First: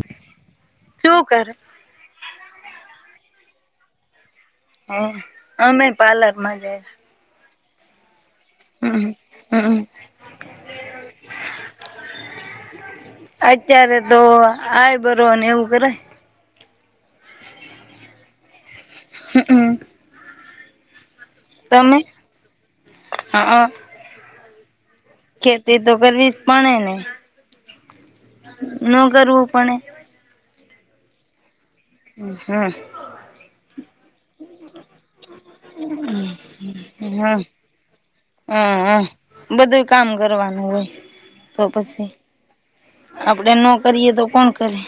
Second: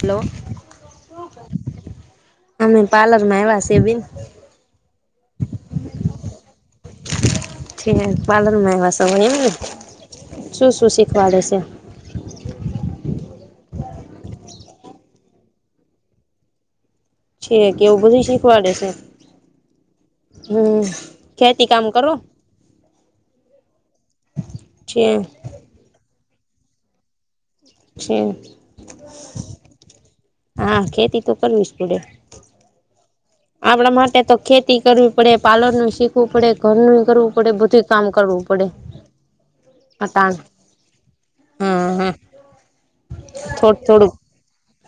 Hello શું કરે? અમે પાર્લર માં આવ્યા છે, બન હમ્મ અમે પાર્લર માં જ છે પાર્લરમાં એવા સવાય એમ ને હમ શું શું શીખવાડે છે. અત્યારે તો આય બરોને એવું કરે છે, કે એવ બધું શીખવાડે છે. હમ્મ હમ્મ હમ ખેતી કામ કરો હા છે. ખેતી તો કરવી જ પડે ને છે ન કરવું પડે હા ખેતી તો કરવી જ પડે હમ્મ આપણા માટે તો ખેતી કરવી પડે પાલન ન શીખવું પડે ઘરનું કરવું પડે બધુ કામ કરવું પડે. હમ હમ બધું કામ અટાણ કરવાનું હોય તો હા પછી. હા આપડે ન થોડું થોડુંક કરીએ તો કોણ કરી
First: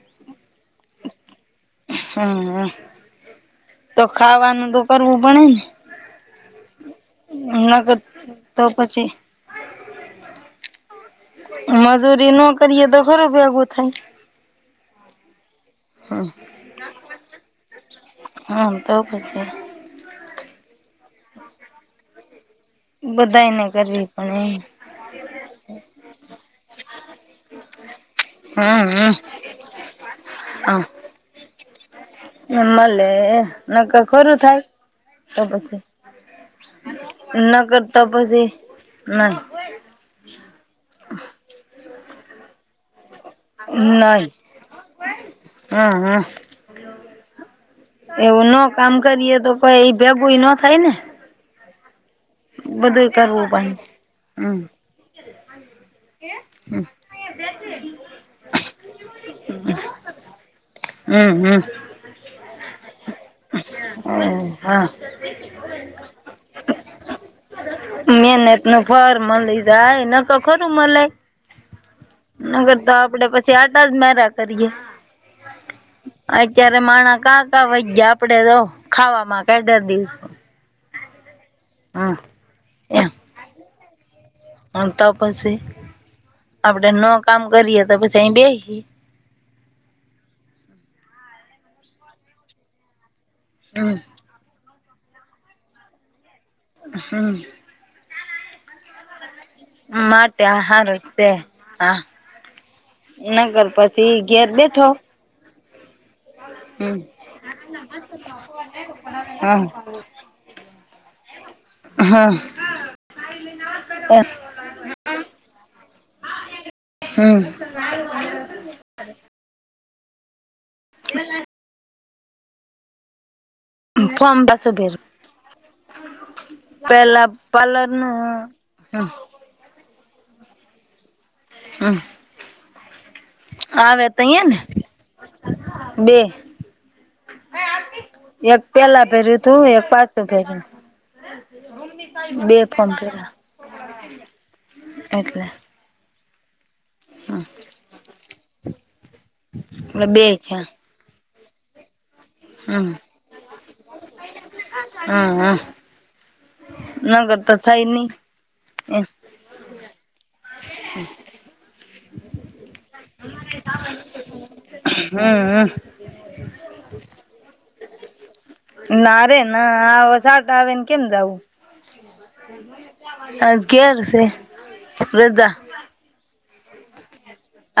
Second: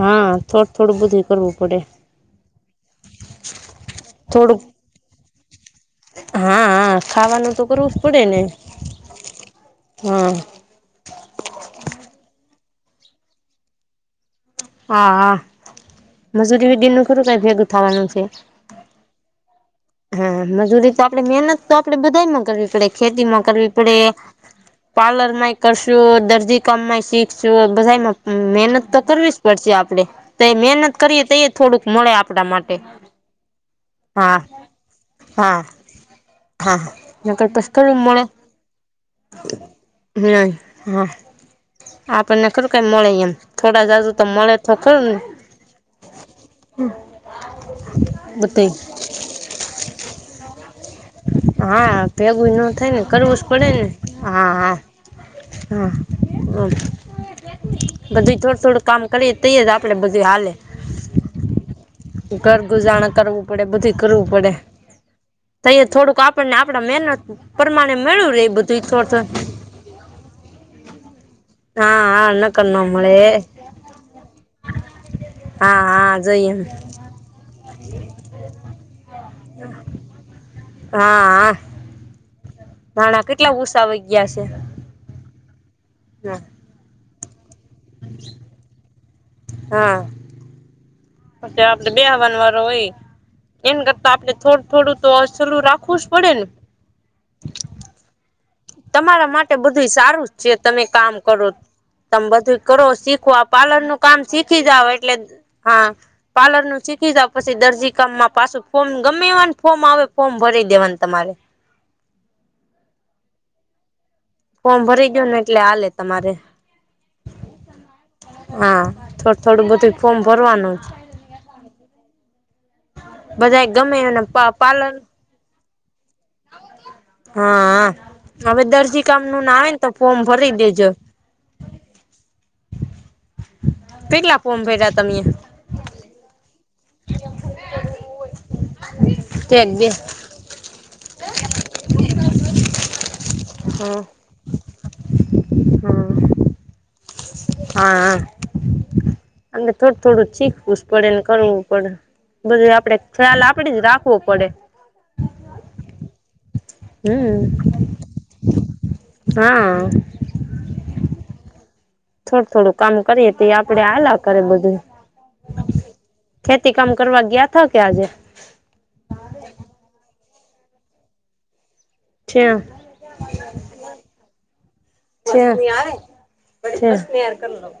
હા થોડું થોડું બધું કરવું પડે. હમ તો થોડુંક ખાવાનું તો કરવું પડે ને. હા હા ખાવાનું તો કરવું જ નકર પડે ને તો પછી હા. મજૂરી ન કરીયએ તો ખરું ભેગું થાય હા હમ મજૂરી વિધિ ન ખરું કઈ ભેગ ઉ થાવાનું છે. હમ તો પજે. હા મજૂરી તો આપડે મહેનત તો આપડે બધામાં કરવી પડે ખેતી માં કરવી પડે પાર્લરમાંય કરશું દર્દી કામમાંય શીખશું બધામાં હમ મહેનત તો કરવી જ પડશે આપડે તો મહેનત કરીએ તો એ થોડુંક મળે આપ એ મળલે એ નક હા ખોરું થાય તો હા પછી હા ન કરતા પછી નહી હમ હા આપણને ખરું કઈ મળે એમ થોડા જાજુ તો નહી મળે તો ખર ને. હમ હમ એવું ન બધું કામ કરીએ તો કોઈ એઈ ભેગુંઈ ન થાય ને. હા ભેગું ન થાય ને કરવું જ પડે ને. હા હા હમ હા હ. બધું થોડું થોડું કામ કરીએ તય આપડે બધું હાલે. હમ હમ ઘરગુજાણા કરવું પડે બધું કરવું પડે. હા અહીયા થોડુંક આપણને આપડા મહેનત પ્રમાણે મે રહી એ બધું થોડ ફર થોડ મળી જાય ન તો ખરું મળય હા હા. નકર નગર ન તો આપડે મળે પછી આટા જ મેરા કરીએ. હા હા જઈએ અત્યારે માણા કા કા વાય જ આપડે તો ખા કેઢર દિવસ. હા. હા. નાના કેટલા ઉસા વા ગયા છે. હ ત પછી. હા. આપડે ન કામ કરીએ તો પછી અહી બેસીએ. હા પછ આપડે બે આવવાન વારો હોય. એને હમ કરતા આપડણે થોડું થોડું તો સલું રાખવું જ પડે ને. હમ તમારા માટે બધું સારું માટે છે આ તમે હારુ કામ છે કરો હા તમે બધું કરો શીખવા નગર પાર્લરનું કામ પછી ઘેર શીખી જાવ બેઠો એટલે હા પાર્લર નું હમ શીખીતા પછી દર્જી કામમાં પાછું ફોર્મ ગમે એવાનું હા ફોર્મ આવે ફોર્મ ભરી દેવાન તમારે. હા. ફોર્મ ભરી ગો ને એટલે આલે તમારે. હમ. હા થોડ થોડું બધું ફોર્મ ભરવાનું. [inaudible] બધા ગમે અને ફોમ પાછું પાલન ભેરું પેલા પાલરનું નુ આવે ને તો ફોર્મ ભરી દેજો. હમ. આવે તય કેટલા એને. ફોર્મ ભર્યા તમે બે. એક પેલા ભેર્યું હતું એક પાછું ભેર્યું. બે ફોન રયા. હું. એટલે. હું. હમ હા. [inaudible] અને થોડું એટલે થોડું બે છે શીખવું જ પડેને કરવું પડે. બધું હમ આપડે ખ્યાલ આપણે જ રાખવો પડે. હું હું. ના હમ કરતા થાય નહી. હા થોડું થોડું કામ કરીએ તો એ આપડે આલા કરે બધું. હમ ખેતી કામ કરવા ગયા થા કે આજે? નારે ના આ વરસાદ આવે ને કેમ જવું? ઠ્યાં [unintelligible] છે બધા. ક્યા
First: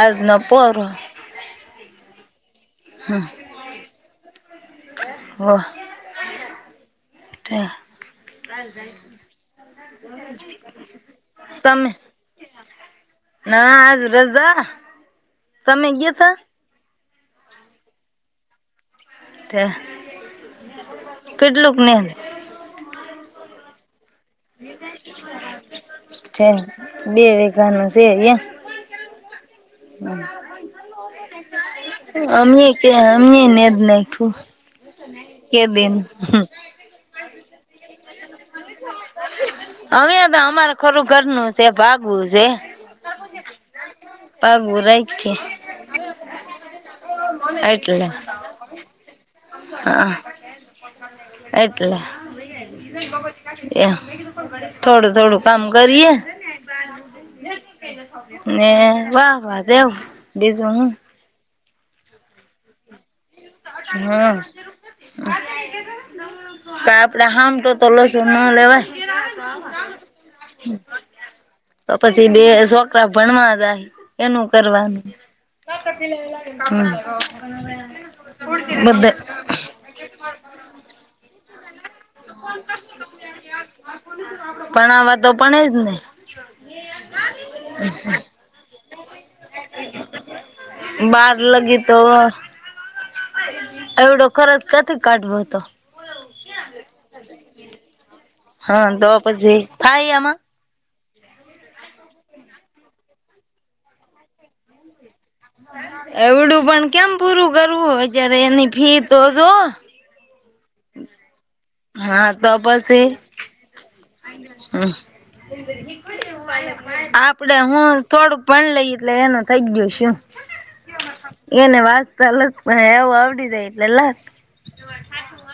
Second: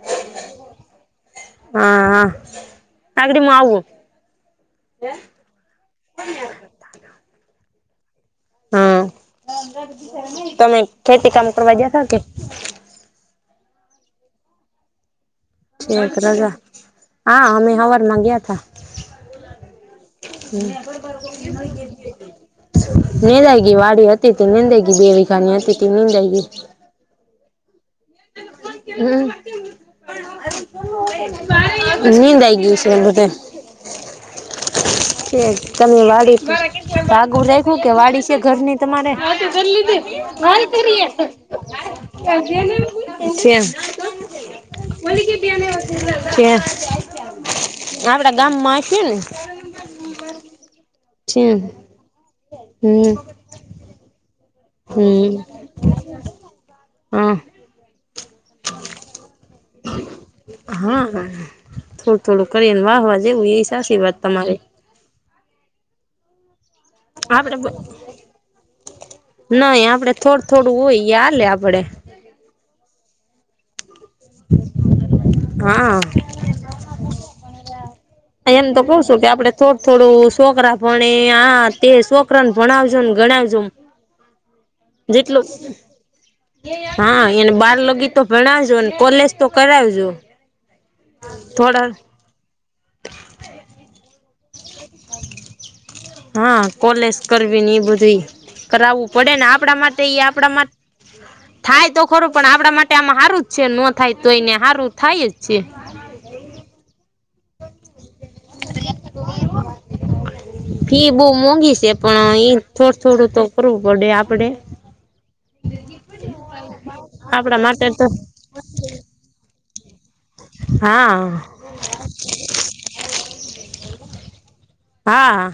આજ નો પોરો હમ હા. વાહ [unintelligible] હા [inaudible] તમે ખેતી કામ કરવા તમે ગયા તા કે? ના આજ રજા. તમે એક ગયા તા રજા હા અમે હવારમાં ગયા તા. [unintelligible] હમ કેટલુંક ને [unintelligible] વાડી હત તે તો નિદાઇ ગઇ દેવિકા ની હતી તો નિદ ઇ ગઇ. છે બે વીઘાનુ છે ઇ. [unintelligible] એમ નીંદાઇ અમે ગયું છે કે એનુ તે અમે નેજ નાખ્યું કે બેન તમે આલી હમ બાગુ રાયખુંયુ કે વાડી છે ઘરની તમારે અમે તો અમારે ખરું ઘરનું છે ભાગવું છે [unintelligible] ભાગવું રાખીએ એટલે [unintelligible] આપડા ગામમાં છે ને. હા. છે એટલે હમ એ થોડું હમ થોડું કામ કરીએ હા ને વાહ વાહ દેવ બીજું હું હા થોડું થોડું કરીને વાહ વા જેવું એ સાચી વાત હમ તમારે આપડે આમ તો તો લસુ ના લેવાય નહી આપડે થોડું થોડું હોય યાલેે આપડે તો પછી બે છોકરા ભણવા જાય એનું કરવાનુ હા [unintelligible] એમ તો કઉ છું કે આપડે થોડું થોડું છોકરા ભણે આ તે છોકરાને ભણાવજો ને ગણાવજો. ભણાવા તો જેટલું ભણે જ ને હા એને બાર લગી તો ભણાવજો કોલેજ તો કરાવજો બાર લગી થોડાક તો એવડો ખરત કયાથી કાઢવો તો. હા કોલેજ કરવી ને એ બધું હા તો કરાવવું પડે ને પછી આપડા માટે થાય ઇ આમાં આપડા માટે થાય તો ખરું પણ આપડા માટે આમાં હારું જ છે નો થાય તો એને હારું થાય જ છે. એવડું પણ કેમ પૂરું કરવું હોય જ્યારે એની ફી તો જો ફી બો મોંઘી છે હા પણ એ તો થોડું પછી થોડું તો કરવું પડે આપડે આપડે આપડા માટે હું તો થોડુ પણ લઈ એટલે એનો થઈ ગયો શું. હા એને વાંચતા લખતાં એવું આવડી જાય એટલે લખ હા.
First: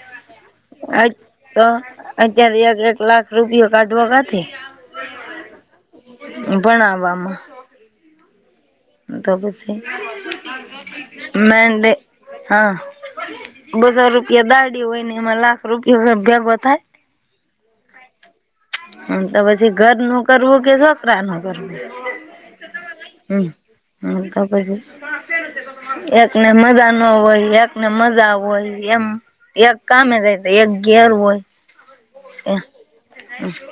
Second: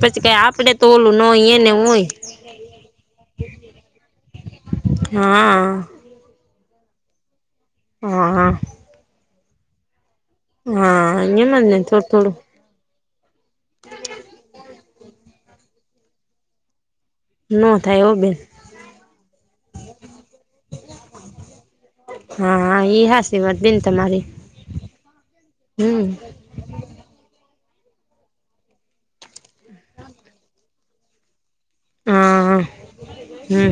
પછી કાઈ આપડે તો ઓલું ન તો એને હોય. અત્યારે એક એક લાખ રૂપિયો કાઢવા કાથી [inaudible] હા. ભણાવવામાં. હહ હહ. હહ તો પછી [inaudible] હા એમજ ને મેંડે થોડ થોડું. હા બધા રૂપિયા દાડી હોય ને એમાં લાખ રૂપિયો કાઈ ભેગો થાય? નો થાય હો બેન. હમ, તો પછી ઘરનું કરવું કે છોકરાનું કરવું? હા હા ઈ હાસી હમ વાત બેન તમારી. હમ [inaudible] એકને મજા ન હોય, એકને મજા હોય એમ. એક કામે જાય તો, એક ઘેર હોય. હા હમ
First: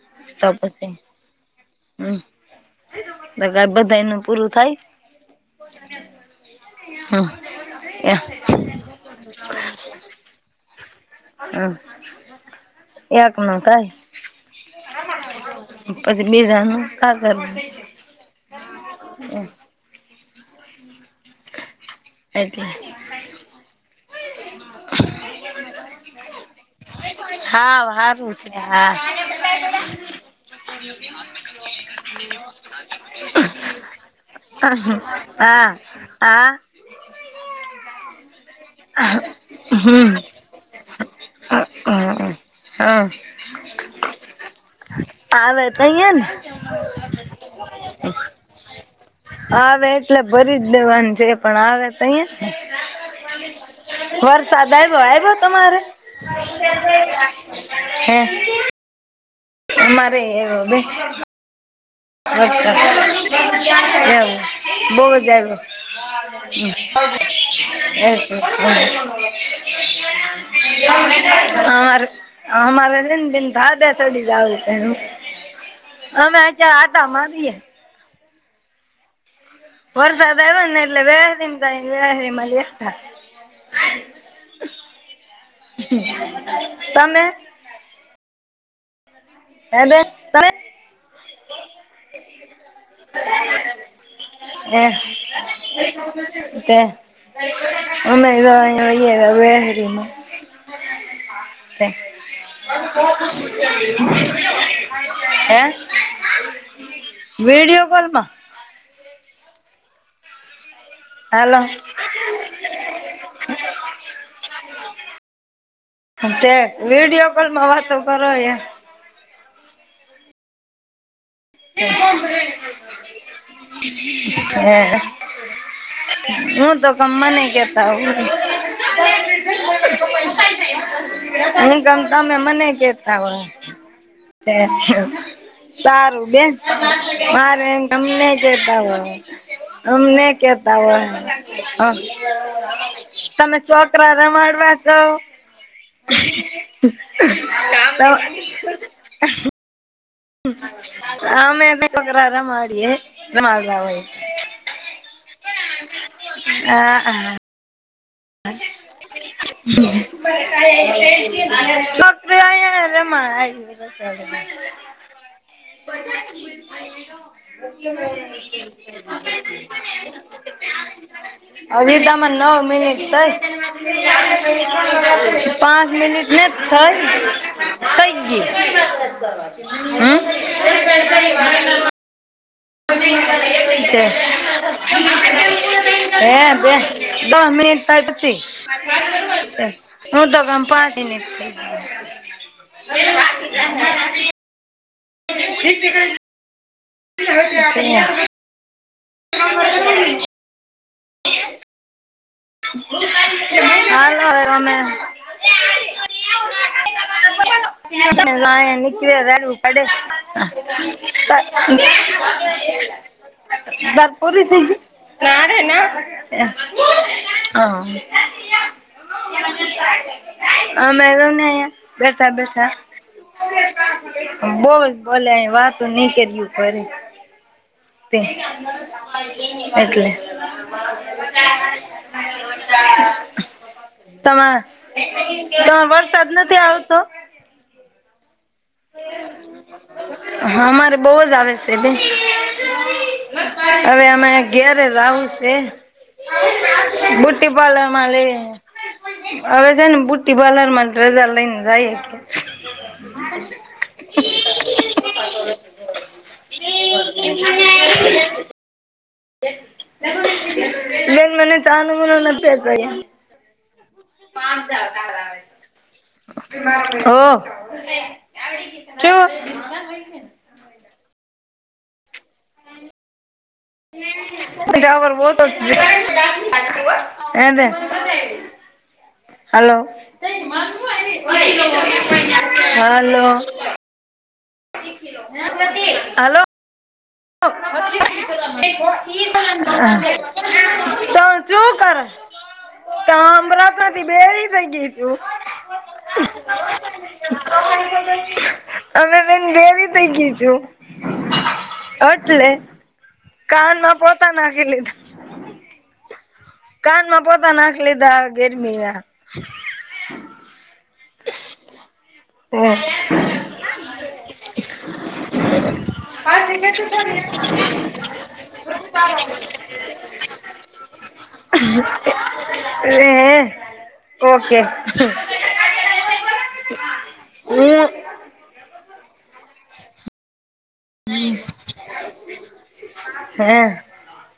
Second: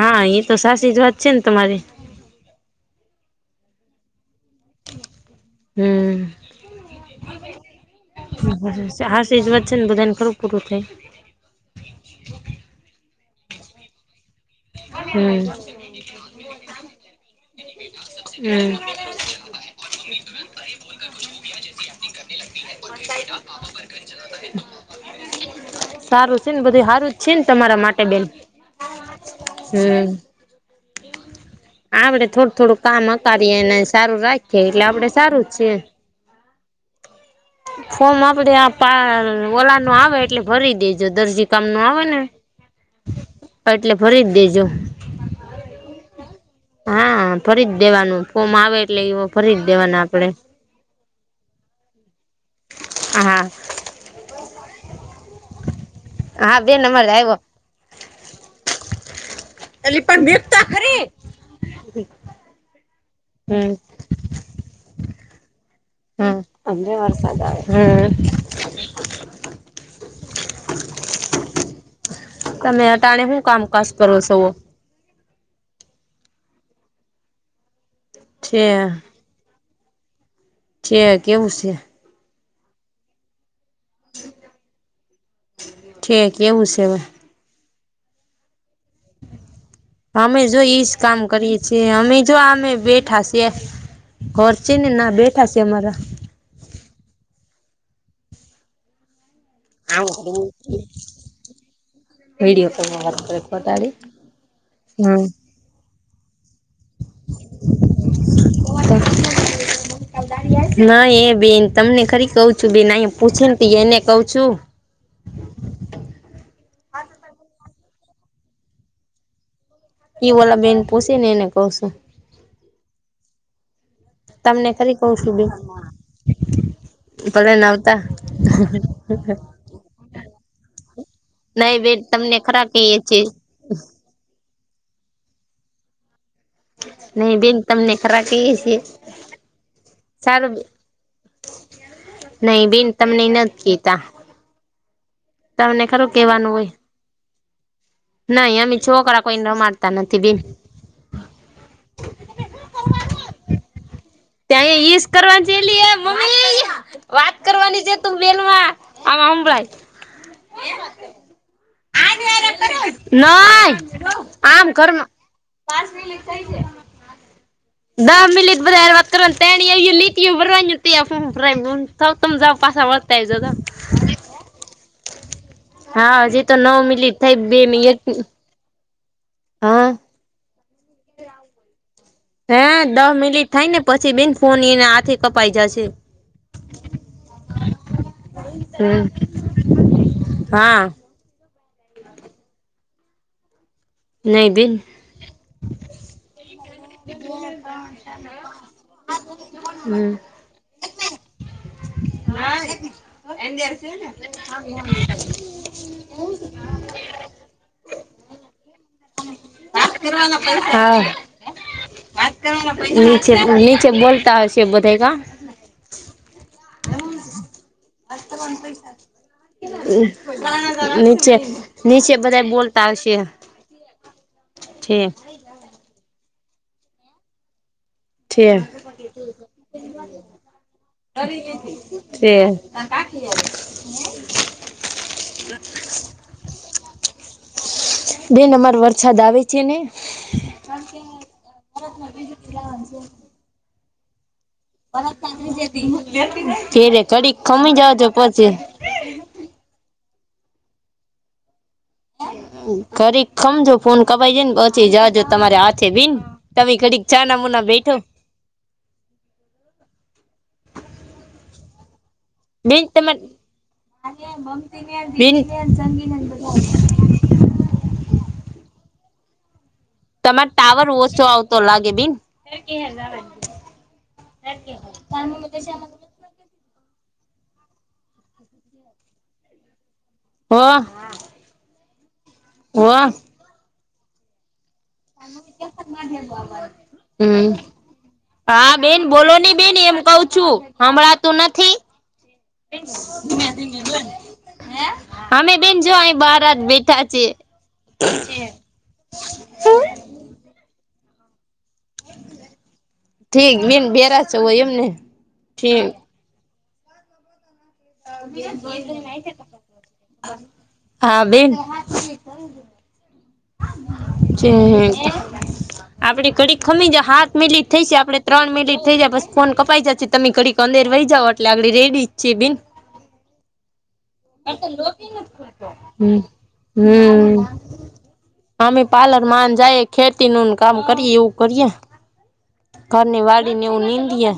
હા એ તો સાસી જ વાત છેન તમારી. હમ બધાં બધાયનું પૂરું થાય? હમ હમ [inaudible] હાસી જ વાત છે ને, બધાયને થોડું પૂરું થાય. હહ એકનું થાય. [inaudible] હમ પછી બીજાનું કા કર? હમ [inaudible] [inaudible] એટલે સારું જ છે ન બધુંય હારું જ છેન તમારા માટે બેન? એ હા હમ આપડે થોડું થોડું કામ અકારીએ ને સારું રાખીએ એટલે આપડે [inaudible] સારું જ આ આ ફોમ આપડે આ પા ઓલાનું હમ આવે એટલે ભરી દેજો દરજી કામનું આવે ને, હા એટલે ભરી જ દેજો. આવે તઈ એન. હા ભરી જ દેવાનું ફોમ આવે એટલે [inaudible] આવે દેવાના એટલે આપડે ભરી જ દેવાનું છે, પણ આવે તઈ એ ને. હા. વરસાદ આયવો. આયવો તમારે? હા બેન અમારે આવ્યો હે. અલી અમારે પણ મેકતા ખરી. અચ્છા એવું હમ બહુ જ આયવો. હમ હમ [inaudible] હા [inaudible] અમારે હવે તમે અમારે છે અટાણે ને હું બેન ધાબે કામકાજ કરો ચડી છો જાવું પડ્યું. અમે આઈકન આંટા મારીએ. છે અ વરસાદ આયવો ને એટલે કેવું વેહરીમાં છે કઈ વેહારીમાં બેઠા. છે કેવું છે [inaudible] તમે? હે બેન અમે જો ઈજ કામ કરીએ છીએ અમે જો આ અમે બેઠા સીએ. ઘર છે તમે ને ના હે બેઠા સી અમારા. તે અમે તો [inaudible] તે [inaudible] વિડીયો કોલમાં વાત કરે ખોટાડી. હમ એે વિીડિયો કોલમાં? અખ- - ના એ હાલો બેન તમને ખરી કવ છું બેન અહી પૂછે ને એને કઉ છું. તે વિડિયો કોલમાં વાત કરો હ- - એવેલા બેન પૂસીી ન એને કૌસ. તમને હા ખરી હ- કઉ છું બેન - હું તો કમમાં ન ભલે કેતા નવતા હું. નહી બેન હમ તમે તમને મને ખરા કહીએ કેતા છીએ હોય- - સારું બે- - નહી બેન મારે એમ ખરા તમને કહીએ છીએ જતા હો. અમને સારું કેતા હોય નહી બેન તમને તમે નથી કેતા છોકરા રમાડવા- - તો- - તમને ખરું નઈ અમે છોકરા કોઈ રમારતા નથી બેીન. હ આમગ્રાર મળીેદવાય- - ત્યાં ઈશ કરવાની છે વાત કરવાની? તું બેલમાં આમ - હંભળાય - એવા મા- - નઈ આમ બધા- ઘરમાં - ઓ- - દહ મિનિટ બધા હવે હારે વાત કરવાની તેણી તમાં આવ્યું લીટીયું ન ભરવાનું મિ- ત્યાં તમે જાવ પાછા - વળતા આવી જજો પાંચ મિનટ મેને હા હજી થઈ- તો નવ મિનિટ થઈ બે મિનિટ - હા હમ- - હે હ બે દસ દહ મિનિટ થાય ને પછી બેન ફોન એના હાથે કપાઈ જશે મિટ- - હમ થ હું દકમાં હા પાચ- - - - નહી બિન. - - હમ- -- - એેશે- - નીકળ રડવું પડે. હા નીચે નીચે ભરપૂર બોલતા હશે હતી બધા કા નાેના- - અત કોન પૈસા- - અમે નીચે જોને નીચે બધા બોલતા હશે. બોલ છે બોલે અ વાતું નહી કરય્યું પે છે એટલે છે હા તો વરસાદ નથી આવતો બે નમાર વરસાાદ આવે છે ને હા અમારે બહુ જ આવે છે બેન હવે આમાં ઘરે રાું છે ઘેરે ઘડીક બુટી ખમી પાર્લર માં જાજો લે પછી હવે છે ને બુટ્ટી બલાર માં જ રજા લઈને જાય ઘરી ખમજો ફોન કપાઈ જેને પછી જાજો તમારે હાથે ભીન તમે કડીક ચા નમૂના બેઠો બે મને તનુંમ બેન તમારે પાચ ઓહ તમારો ટાવર ઓછો આવતો લાગે ભીન જાવર વહ તો હલો હો હો હાલો હલો હમ હા બેન બોલો ની બેન એમ કઉ છું હમભણાં તો તું નથી શું કરે તો હભળાતું નથી બેરી થઈ ગઈ છું અમે બેન જો અય બારા બેઠા છીએ અમે બેન ગેલી થઇ ગયી છું. એટલે ઠીક બેન કાનમાં બેરા પોતા છે હોય નાખી એમને લીધા ઠીક કાનમાં પોતા નાખ લીધા એટલે હા બેન જે આપડે ઘડી ખમી જાય હાત મિલીટ થઇ છે આપડે ત્રણ મિલીટ થઇ જાય પસી ફોન કપાઈ જાશે તમે ઘડીક અંદર વહી જાઓ એટલે આગળ રેડી જ છે બીન [unintelligible] ઓકે હમ્મ. હું અમે પારલર માન જાયે ખેતી નું કામ કરીએ એવું કરીએ ઘરની વાડી ને હે એવું નીંદીએ